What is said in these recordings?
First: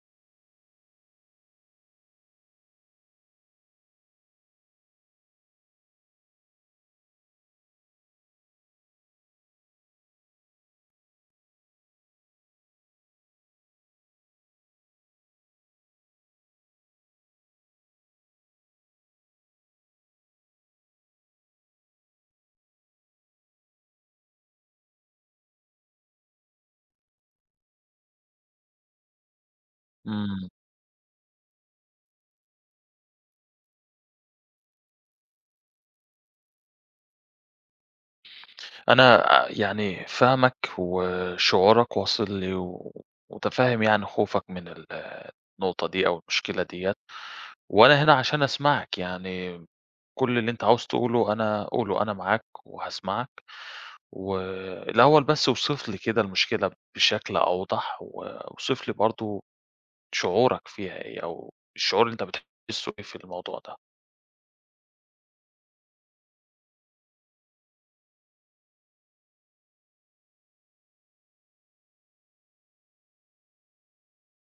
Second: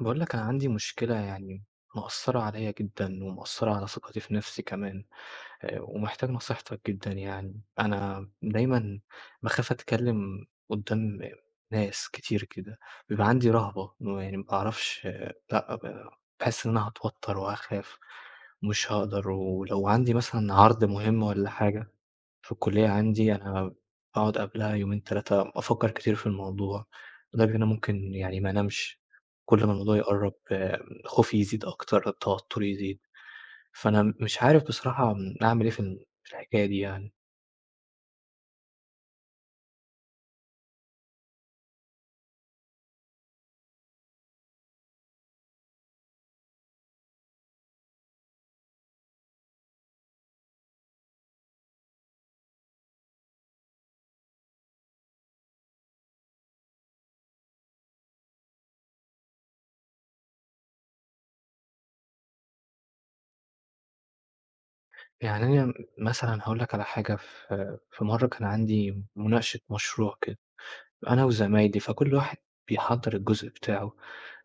باقول لك أنا عندي مشكلة يعني مأثّرة عليّا جدًا، ومأثّرة على ثقتي في نَفْسي كمان، ومحتاج نصيحتك جدًا يعني. أنا دايمًا باخاف أتكلّم قُدّام ناس كتير كده، بيبقى عندي رهبة إنه يعني ما باعرفش لأ، باحس إن أنا هاتوتّر وهاخاف ومش هاقدر، ولو عندي مثلًا عرض مهم والّا حاجة في الكلية عندي أنا باقعد قبلها يومين، 3 أفكّر كتير في الموضوع، لدرجة إن أنا ممكن يعني ما أنامش، كل ما الموضوع يقرّب إمم. خوفي يزيد أكتر، توتُّري يزيد، فأنا مش عارف بصراحة أعمل إيه في الحكاية دي يعني. أنا فاهمك وشعورك واصل لي و ومتفهّم يعني خوفك من النقطة دي أو المشكلة ديّة. وأنا هنا عشان أسمعك، يعني كل اللي أنت عاوز تقوله أنا قوله، أنا معاك وهاسمعك. والأول بس اوصف لي كده المشكلة بشكل أوضح واوصف لي برضه شعورك فيها إيه أو الشعور اللي أنت بتحسّه إيه في الموضوع ده. يعني أنا مثلًا هاقول لك على حاجة، في مرّة كان عندي مناقشة مشروع كده أنا وزمايلي، فكل واحد بيحضّر الجزء بتاعه.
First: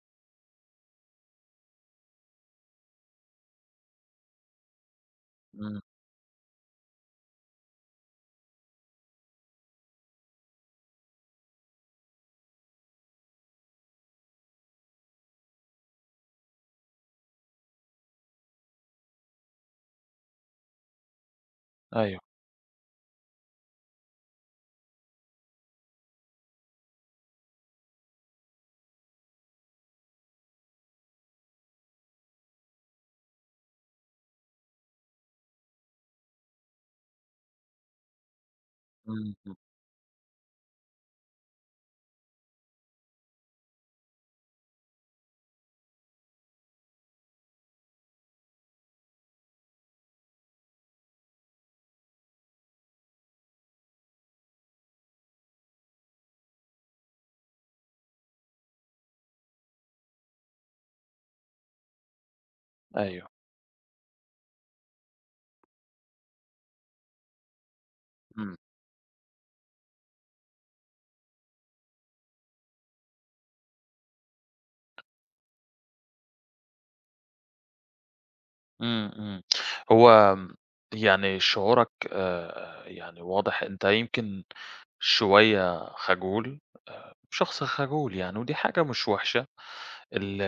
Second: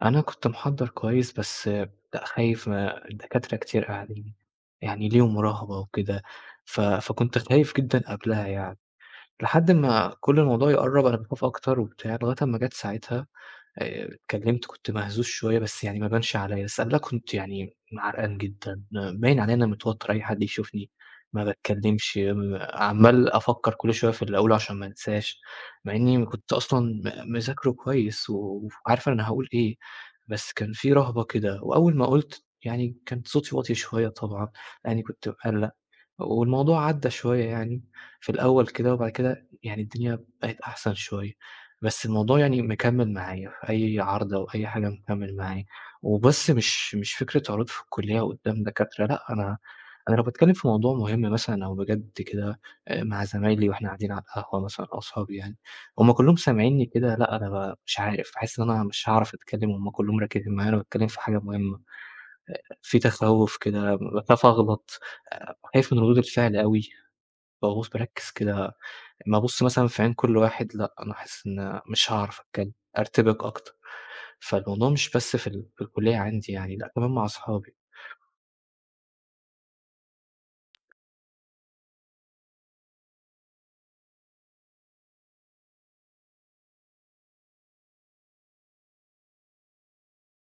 أنا كنت محضّر كويس بس لأ خايف ما الدكاترة كتير قاعدين، يعني ليهم مراقبة إمم. وكده، فكنت خايف جدًا قبلها يعني، لحد ما كل الموضوع يقرّب أنا باخاف أكتر وبتاع، لغاية أمّا جات ساعتها اتكلمت كنت مهزوز شوية، بس يعني ما بانش عليَّ، بس قبلها كنت يعني عرقان جدًا، باين عليَّ إن أنا متوتر، أي حد يشوفني ما باتكلمش، أيوه. عمّال أفكّر كل شوية في اللي أقوله عشان ما انساش، مع إني كنت أصلًا مذاكره كويس وعارف أنا هاقول إيه، بس كان في رهبة كده، وأول ما قُلت يعني كان صوتي واطي شوية طبعًا، لإني كنت مقلّق. والموضوع عدّى شوية يعني في الأول كده، وبعد إمم، كده إمم. يعني الدنيا بقت أحسن شوية، بس الموضوع يعني مكمّل معايا في أي عرض أو أي حاجة مكمّل معايا، وبس مش فكرة عروض في الكلية قدّام دكاترة لأ، أنا لو باتكلّم في موضوع مهم مثلًا أو بجد كده مع زمايلي وإحنا قاعدين على القهوة مثلًا أو أصحابي يعني، هم كلّهم سامعينّي كده لأ، أنا مش عارف، باحس إن أنا مش هاعرف أتكلّم وهم كلّهم راكزين معايا وأنا باتكلّم في حاجة مهمة. في أيوه. تخوّف كده، باخاف أغلط، خايف من ردود الفعل أوي، باعوز باركّز إمم. كده، أمّا أبُص مثلًا في عين كل واحد لأ، أنا حاسس إن مش هاعرف أتكلّم، أرتبك أكتر، فالموضوع مش بس في الكلية عندي يعني، لأ كمان مع أصحابي. إمم، إمم. هو م يعني شعورك واضح أنت يمكن شوية خجول، شخص خجول يعني ودي حاجة مش وحشة. ال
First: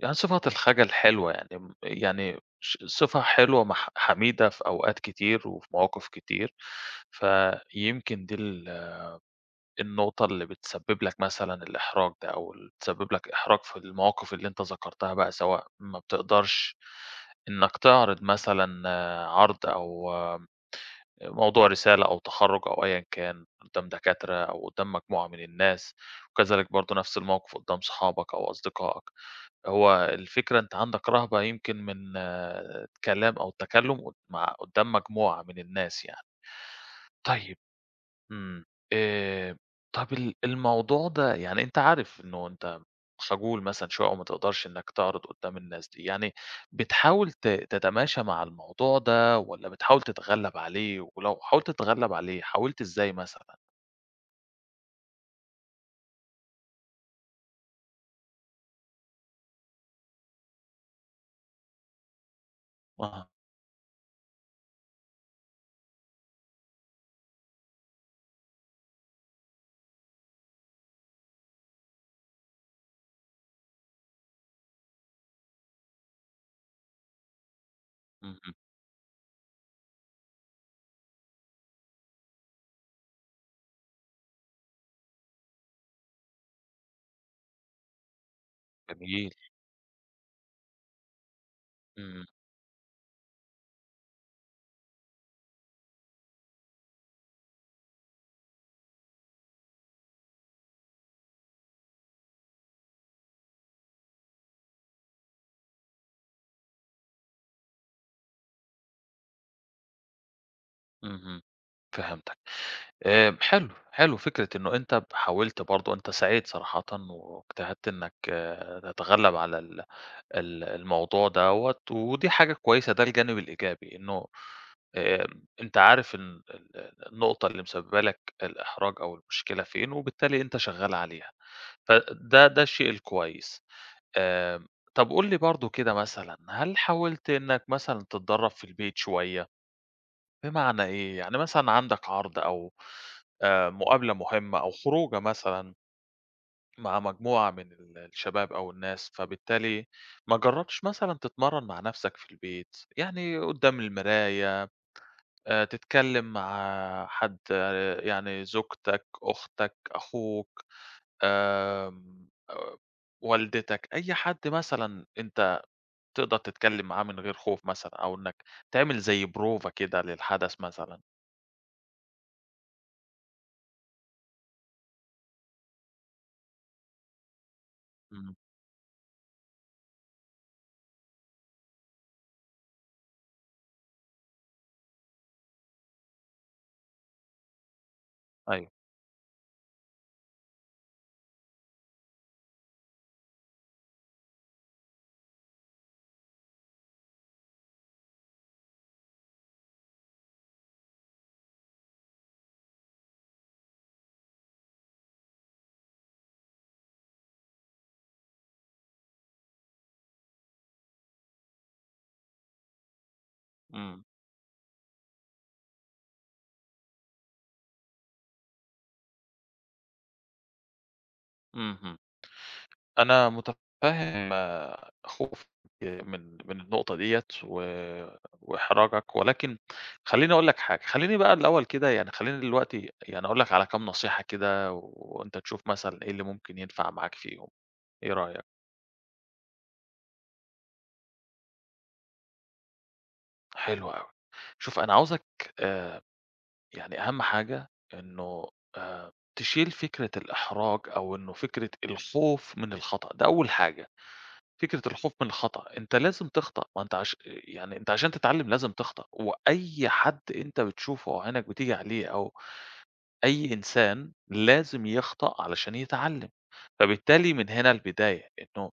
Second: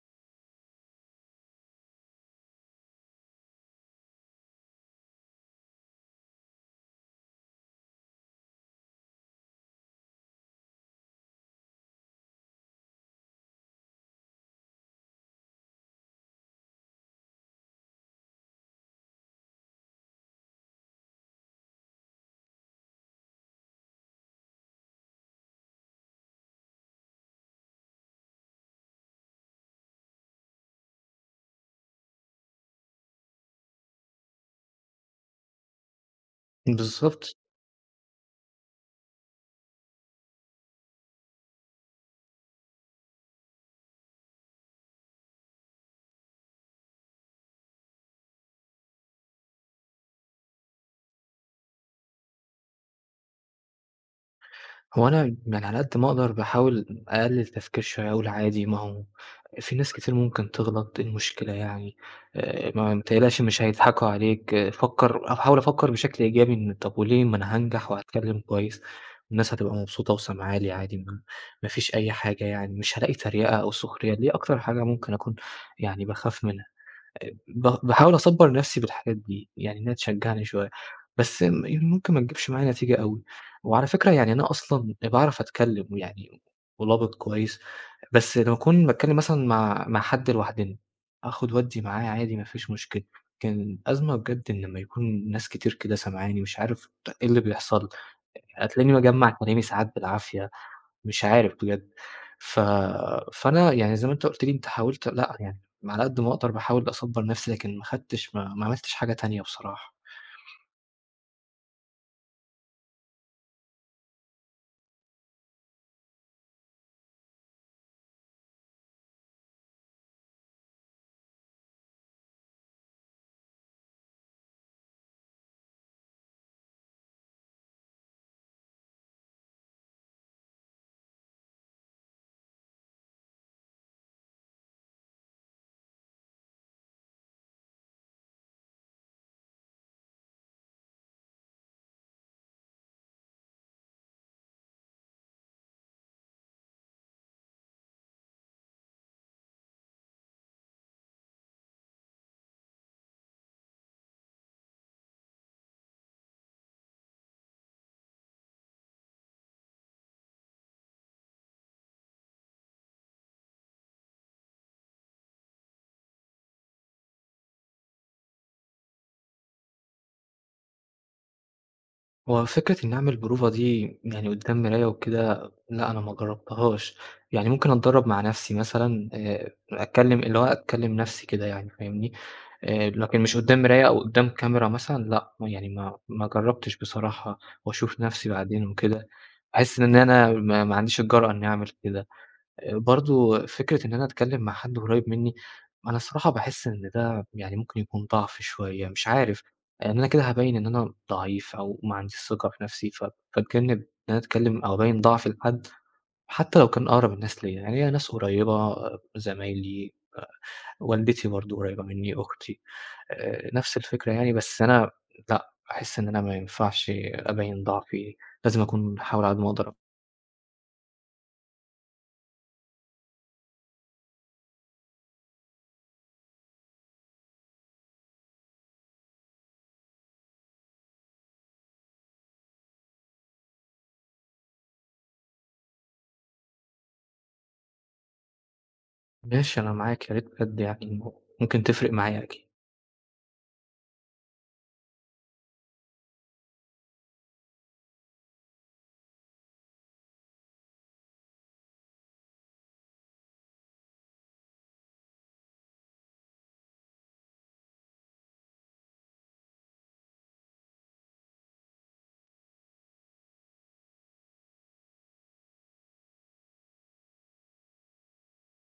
يعني صفة الخجل حلوة يعني م يعني ش صفة حلوة حميدة في أوقات كتير وفي مواقف كتير، فيمكن دي النقطة اللي بتسبب لك مثلًا الإحراج ده، أو اللي بتسبب لك إحراج في المواقف اللي أنت ذكرتها بقى، سواء ما بتقدرش إنك تعرض مثلًا آه، عرض أو آه، موضوع رسالة أو تخرُّج أو أيًا كان قدّام دكاترة أو قدّام مجموعة من الناس، وكذلك برضه نفس الموقف قدّام صحابك أو أصدقائك. هو الفكرة أنت عندك رهبة يمكن من الكلام أو التكلُّم قد مع قدّام مجموعة من الناس يعني. بالضبط. طيب. إمم. آآ طَب الموضوع ده يعني أنت عارف إنه أنت خجول مثلًا شوية أو ما تقدرش إنّك تعرض قُدّام الناس دي، يعني بتحاول تتماشى مع الموضوع ده والّا بتحاول تتغلّب عليه، ولو حاولت تتغلّب عليه حاولت إزاي مثلًا؟ هو أنا يعني على قد ما أقدر باحاول أقلِّل تفكير شوية، أقول عادي ما هو في ناس كتير ممكن تغلط، إيه المشكلة يعني؟ ما آه، تقلقش مش هيضحكوا عليك، فكّر أحاول أفكّر بشكل إيجابي إن طَب وليه ما أنا هانجح وهاتكلّم كويس والناس هتبقى مبسوطة وسامعة لي عادي ما فيش أي حاجة يعني، مش هالاقي تريقة أو سخرية، دي أكتر حاجة ممكن أكون يعني باخاف منها. ب باحاول أصبّر اهم، نَفْسي بالحاجات دي، يعني إنها تشجّعني شوية، بس يعني ممكن ما تجيبش معايا نتيجة أوي، وعلى فكرة يعني أنا أصلًا باعرف أتكلّم ويعني ولابق كويس، بس لمّا أكون باتكلّم جميل، مثلًا مع حد لوحدنا، آخُد وأدّي معاه إمم، عادي ما فيش مشكلة، لكن الأزمة بجد إن لمّا يكون ناس كتير كده سامعاني مش عارف إيه اللي بيحصل، هتلاقيني باجمّع كلامي ساعات بالعافية. مش عارف بجد. ف فأنا يعني زي ما أنت قُلت لي أنت حاولت لأ، يعني على قد ما أقدر باحاول أصبّر نَفْسي، لكن ما خدتش ما عملتش حاجة تانية بصراحة. اهم، فهمتك. حلو، حلو فكرة إنه أنت حاولت برضه أنت سعيد صراحةً واجتهدت إنّك آه، تتغلّب على ال ال الموضوع دوّة، ودي حاجة كويسة ده الجانب الإيجابي، إنه آمم، أنت عارف ال ال النقطة اللي مسببة لك الإحراج أو المشكلة فين، وبالتالي أنت شغّال عليها، ده الشيء الكويس. آمم، طَب قُل لي برضه كده مثلًا، هل حاولت إنك مثلًا تتدرّب في البيت شوية؟ بمعنى إيه، يعني مثلًا عندك عرض أو مقابلة مهمة أو خروجة مثلًا مع مجموعة من الشباب أو الناس، فبالتالي ما جرّبتش مثلًا تتمرّن مع نَفْسك في البيت، يعني قدّام المراية، تتكلّم مع حد آه، يعني زوجتك، أختك، أخوك، آمم، والدتك، أي حد مثلًا أنت تقدر تتكلّم معاه من غير خوف مثلًا أو إنّك تعمل زي بروفة كده للحدث مثلًا. هو فكرة إنّي أعمل بروفة دي يعني قدّام مراية وكده، لأ أنا ما جرّبتهاش. يعني ممكن أتدرّب مع إمم، نَفْسي مثلًا أتكلّم اللي هو أتكلّم نَفْسي كده يعني فاهمني؟ لكن مش قدّام مراية أو قدّام كاميرا مثلًا لأ، يعني ما جرّبتش بصراحة وأشوف نَفْسي بعدين أيوه، وكده. باحس إن أنا ما عنديش الجرأة إنّي أعمل كده. برضه فكرة إن أنا أتكلّم مع حد قريّب منّي، أنا الصراحة باحس إن ده يعني ممكن يكون ضعف شوية، مش عارف، إن أنا كده هابيّن إن أنا ضعيف أو ما عنديش ثقة في نَفْسي، فاتجنّب إن أنا أتكلّم أو أبيّن ضعفي لحد، حتى لو كان أقرب الناس ليّا، يعني ليّا ناس قريّبة زمايلي، آآ والدتي برضه قريّبة منّي، أختي، نَفْس إمم، الفكرة يعني، بس أنا لأ، باحس إن أنا ما ينفعش أبيّن ضعفي، لازم أكون أحاول على قد ما أقدر. اهم. أنا متفهم آه، خوفك من من النقطة ديّة وإحراجك، ولكن خلّيني أقول لك حاجة، خلّيني بقى الأول كده يعني خلّيني دلوقتي يعني أقول لك على كام نصيحة كده، وأنت تشوف مثلًا إيه اللي ممكن ينفع معاك فيهم، إيه رأيك؟ ماشي أنا معاك، يا ريت بجد يعني ممكن تفرق معايا أكيد. حلو أوي. شوف أنا عاوزك آآ، يعني أهم حاجة إنه آآ، تشيل فكرة الإحراج أو إنه فكرة الخوف من الخطأ، ده أول حاجة. فكرة الخوف من الخطأ، أنت لازم تخطأ، ما أنت عش يعني أنت عشان تتعلم لازم تخطأ، وأي حد أنت بتشوفه أو عينك بتيجي عليه أو أي إنسان لازم يخطأ علشان يتعلم، فبالتالي من هنا البداية إنه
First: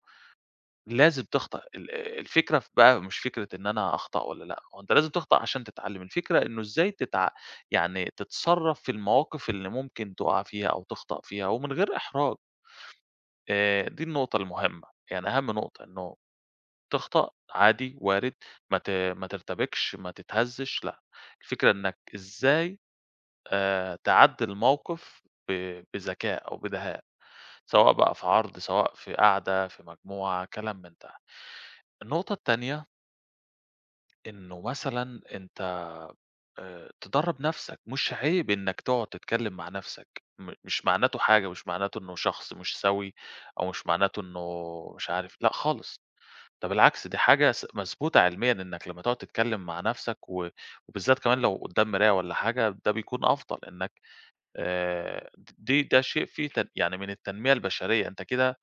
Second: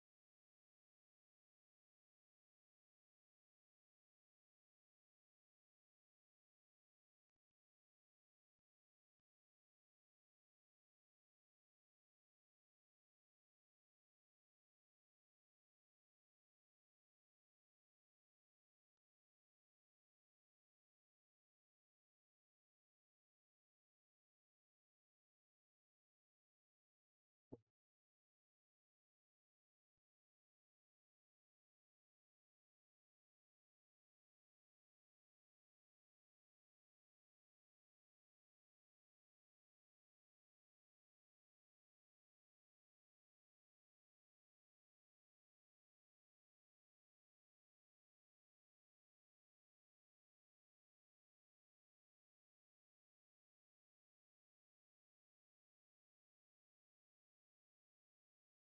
لازم تخطأ، الفكرة في بقى مش فكرة إن أنا أخطأ والّا لأ، هو أنت لازم تخطأ عشان تتعلم، الفكرة إنه إزاي تتع يعني تتصرّف في المواقف اللي ممكن تُقع فيها أو تخطأ فيها ومن غير إحراج، دي النقطة المهمة، يعني أهم نقطة إنه تخطأ عادي وارد، ما ترتبكش، ما تتهزّش، لأ، الفكرة إنّك إزاي تعدّي الموقف ب بذكاء أو بدهاء، سواء بقى في عرض، سواء في قعدة، في مجموعة، كلام من ده. النقطة التانية إنه مثلًا أنت تدرّب نَفْسك، مش عيب إنّك تقعد تتكلّم مع نَفْسك، مش معناته حاجة، مش معناته إنه شخص مش سَوي أو مش معناته إنه مش عارف، لأ خالص. ده بالعكس دي حاجة مثبوتة علميًا إنك لمّا تقعد تتكلم مع نفْسك وبالذات كمان لو قدّام مراية والّا حاجة، ده بيكون أفضل إنك د دي ده شيء فيه يعني من التنمية البشرية، أنت كده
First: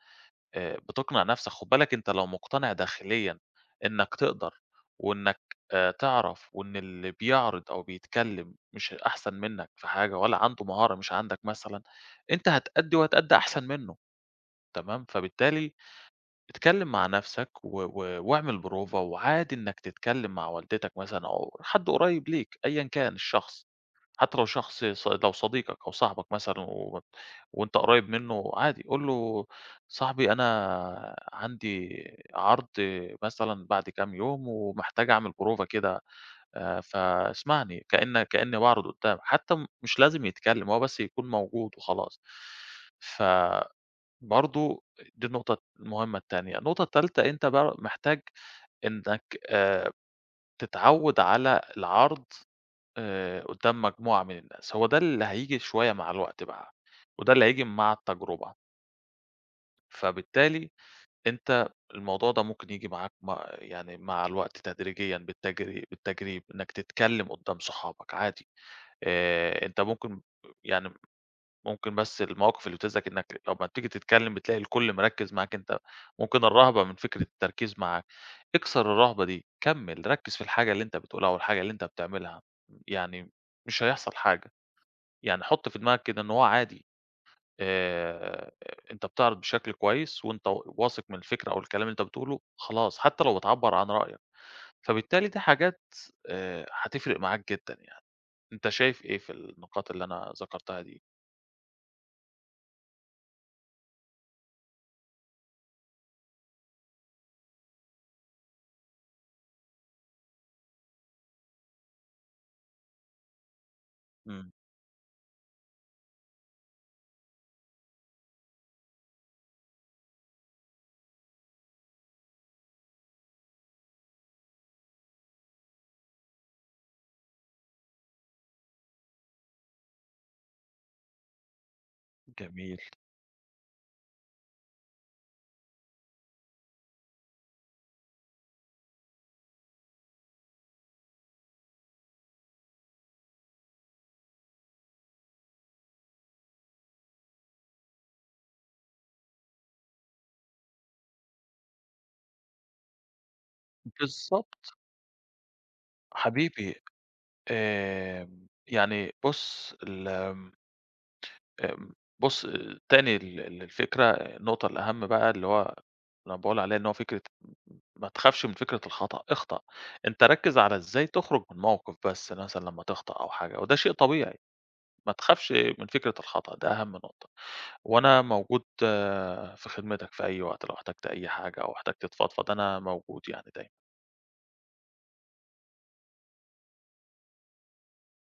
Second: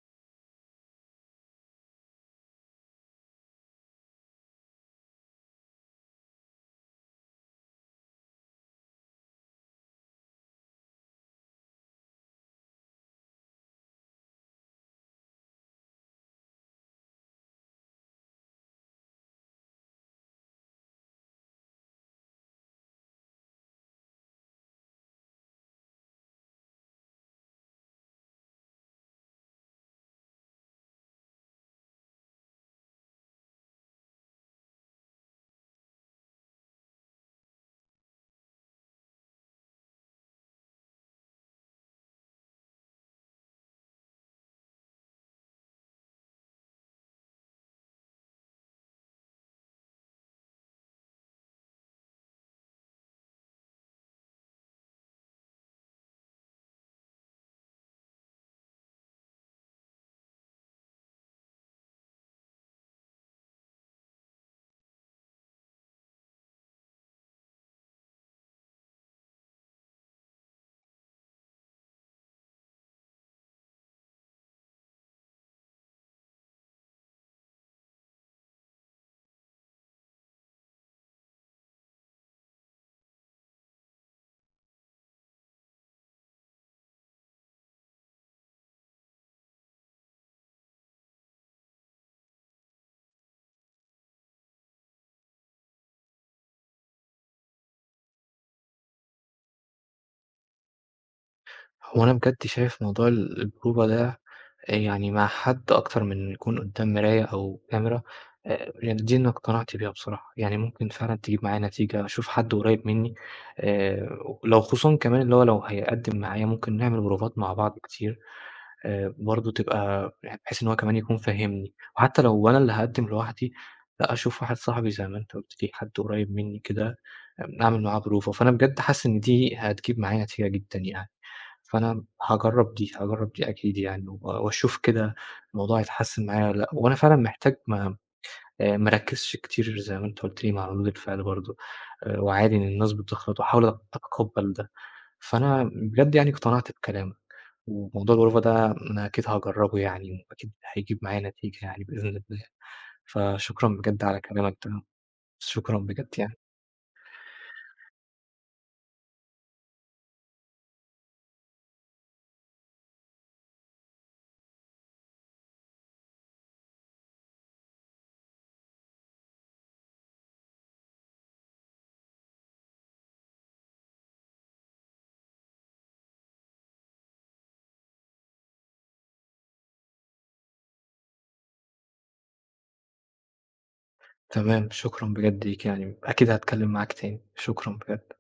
بتقنع نفْسك، خُد بالك أنت لو مقتنع داخليًا إنك تقدر وإنك تعرف وإن اللي بيعرض أو بيتكلم مش أحسن منك في حاجة ولا عنده مهارة مش عندك مثلًا، أنت هتأدّي وهتأدّي أحسن منّه تمام، فبالتالي اتكلم مع نفسك و واعمل بروفة، وعادي إنك تتكلم مع والدتك مثلًا أو حد قريب ليك أيًا كان الشخص، حتى لو شخص لو صديقك أو صاحبك مثلًا وأنت قريب منه عادي، قُل له صاحبي أنا عندي عرض مثلًا بعد كام يوم ومحتاج أعمل بروفة كده فاسمعني كأني باعرض قدامك، حتى مش لازم يتكلم هو بس يكون موجود وخلاص. ف برضه دي النقطة المهمة التانية، النقطة التالتة أنت بقى محتاج إنك آآ تتعوّد على العرض قدّام مجموعة من الناس، هو ده اللي هييجي شوية مع الوقت بقى، وده اللي هييجي مع التجربة، فبالتالي أنت الموضوع ده ممكن ييجي معاك يعني مع الوقت تدريجيًا بالتجريب، إنك تتكلّم قدّام صحابك عادي، أنت ممكن يعني ممكن بس المواقف اللي بتزعِج إنك لمّا بتيجي تتكلّم بتلاقي الكل مركّز معاك أنت، ممكن الرهبة من فكرة التركيز معاك، اكسر الرهبة دي، كمّل، ركّز في الحاجة اللي أنت بتقولها والحاجة اللي أنت بتعملها، يعني مش هيحصل حاجة، يعني حُط في دماغك كده إن هو عادي آآ، أنت بتعرض بشكل كويس وأنت واثق من الفكرة أو الكلام اللي أنت بتقوله خلاص، حتى لو بتعبّر عن رأيك، فبالتالي دي حاجات هتفرق معاك جدًا يعني. أنت شايف إيه في النقاط اللي أنا ذكرتها دي؟ هو أنا بجد شايف موضوع البروفة ده يعني مع حد أكتر من يكون قدّام مراية أو كاميرا يعني دي أنا اقتنعت بيها بصراحة، يعني ممكن فعلًا تجيب معايا نتيجة، أشوف حد قريب منّي آآ إمم. ولو خصوصًا كمان اللي هو لو هيقدّم معايا ممكن نعمل بروفات مع بعض كتير برضه تبقى يعني بحيث إن هو كمان يكون فاهمني، وحتى لو أنا اللي هاقدّم لوحدي لأ أشوف واحد صاحبي زي ما أنت قُلت لي، حد قريب منّي كده أعمل معاه بروفة، فأنا بجد حاسس إن دي هتجيب معايا نتيجة جدًا يعني. فأنا هاجرّب جميل. دي، هاجرّب دي أكيد يعني وأشوف كده الموضوع هيتحسّن معايا والّا لأ، وأنا فعلًا محتاج ما أركّزش كتير زي ما أنت قُلت لي مع ردود الفعل برضه، وعادي إن الناس بتغلط وأحاول أتقبّل ده. فأنا بجد يعني اقتنعت بكلامك، وموضوع الغربة ده أنا أكيد هاجرّبه يعني وأكيد هيجيب معايا نتيجة يعني بإذن الله. فشكرًا بجد على كلامك بالضبط، ده، شكرًا بجد يعني. حبيبي آمم، يعني آمم، بُص تاني ال ال الفكرة النقطة الأهم بقى اللي أنا باقول عليها إن هو فكرة ما تخافش من فكرة الخطأ، اخطأ، أنت ركّز على إزاي تخرج من موقف بس مثلًا لمّا تخطأ أو حاجة، وده شيء طبيعي، ما تخافش من فكرة الخطأ ده أهم نقطة، وأنا موجود آه، في خدمتك في أي وقت لو احتجت أي حاجة أو احتجت تفضفض أنا موجود يعني دايمًا. تمام، شكرًا بجد ليك يعني، أكيد هاتكلّم معاك تاني، شكرًا بجد.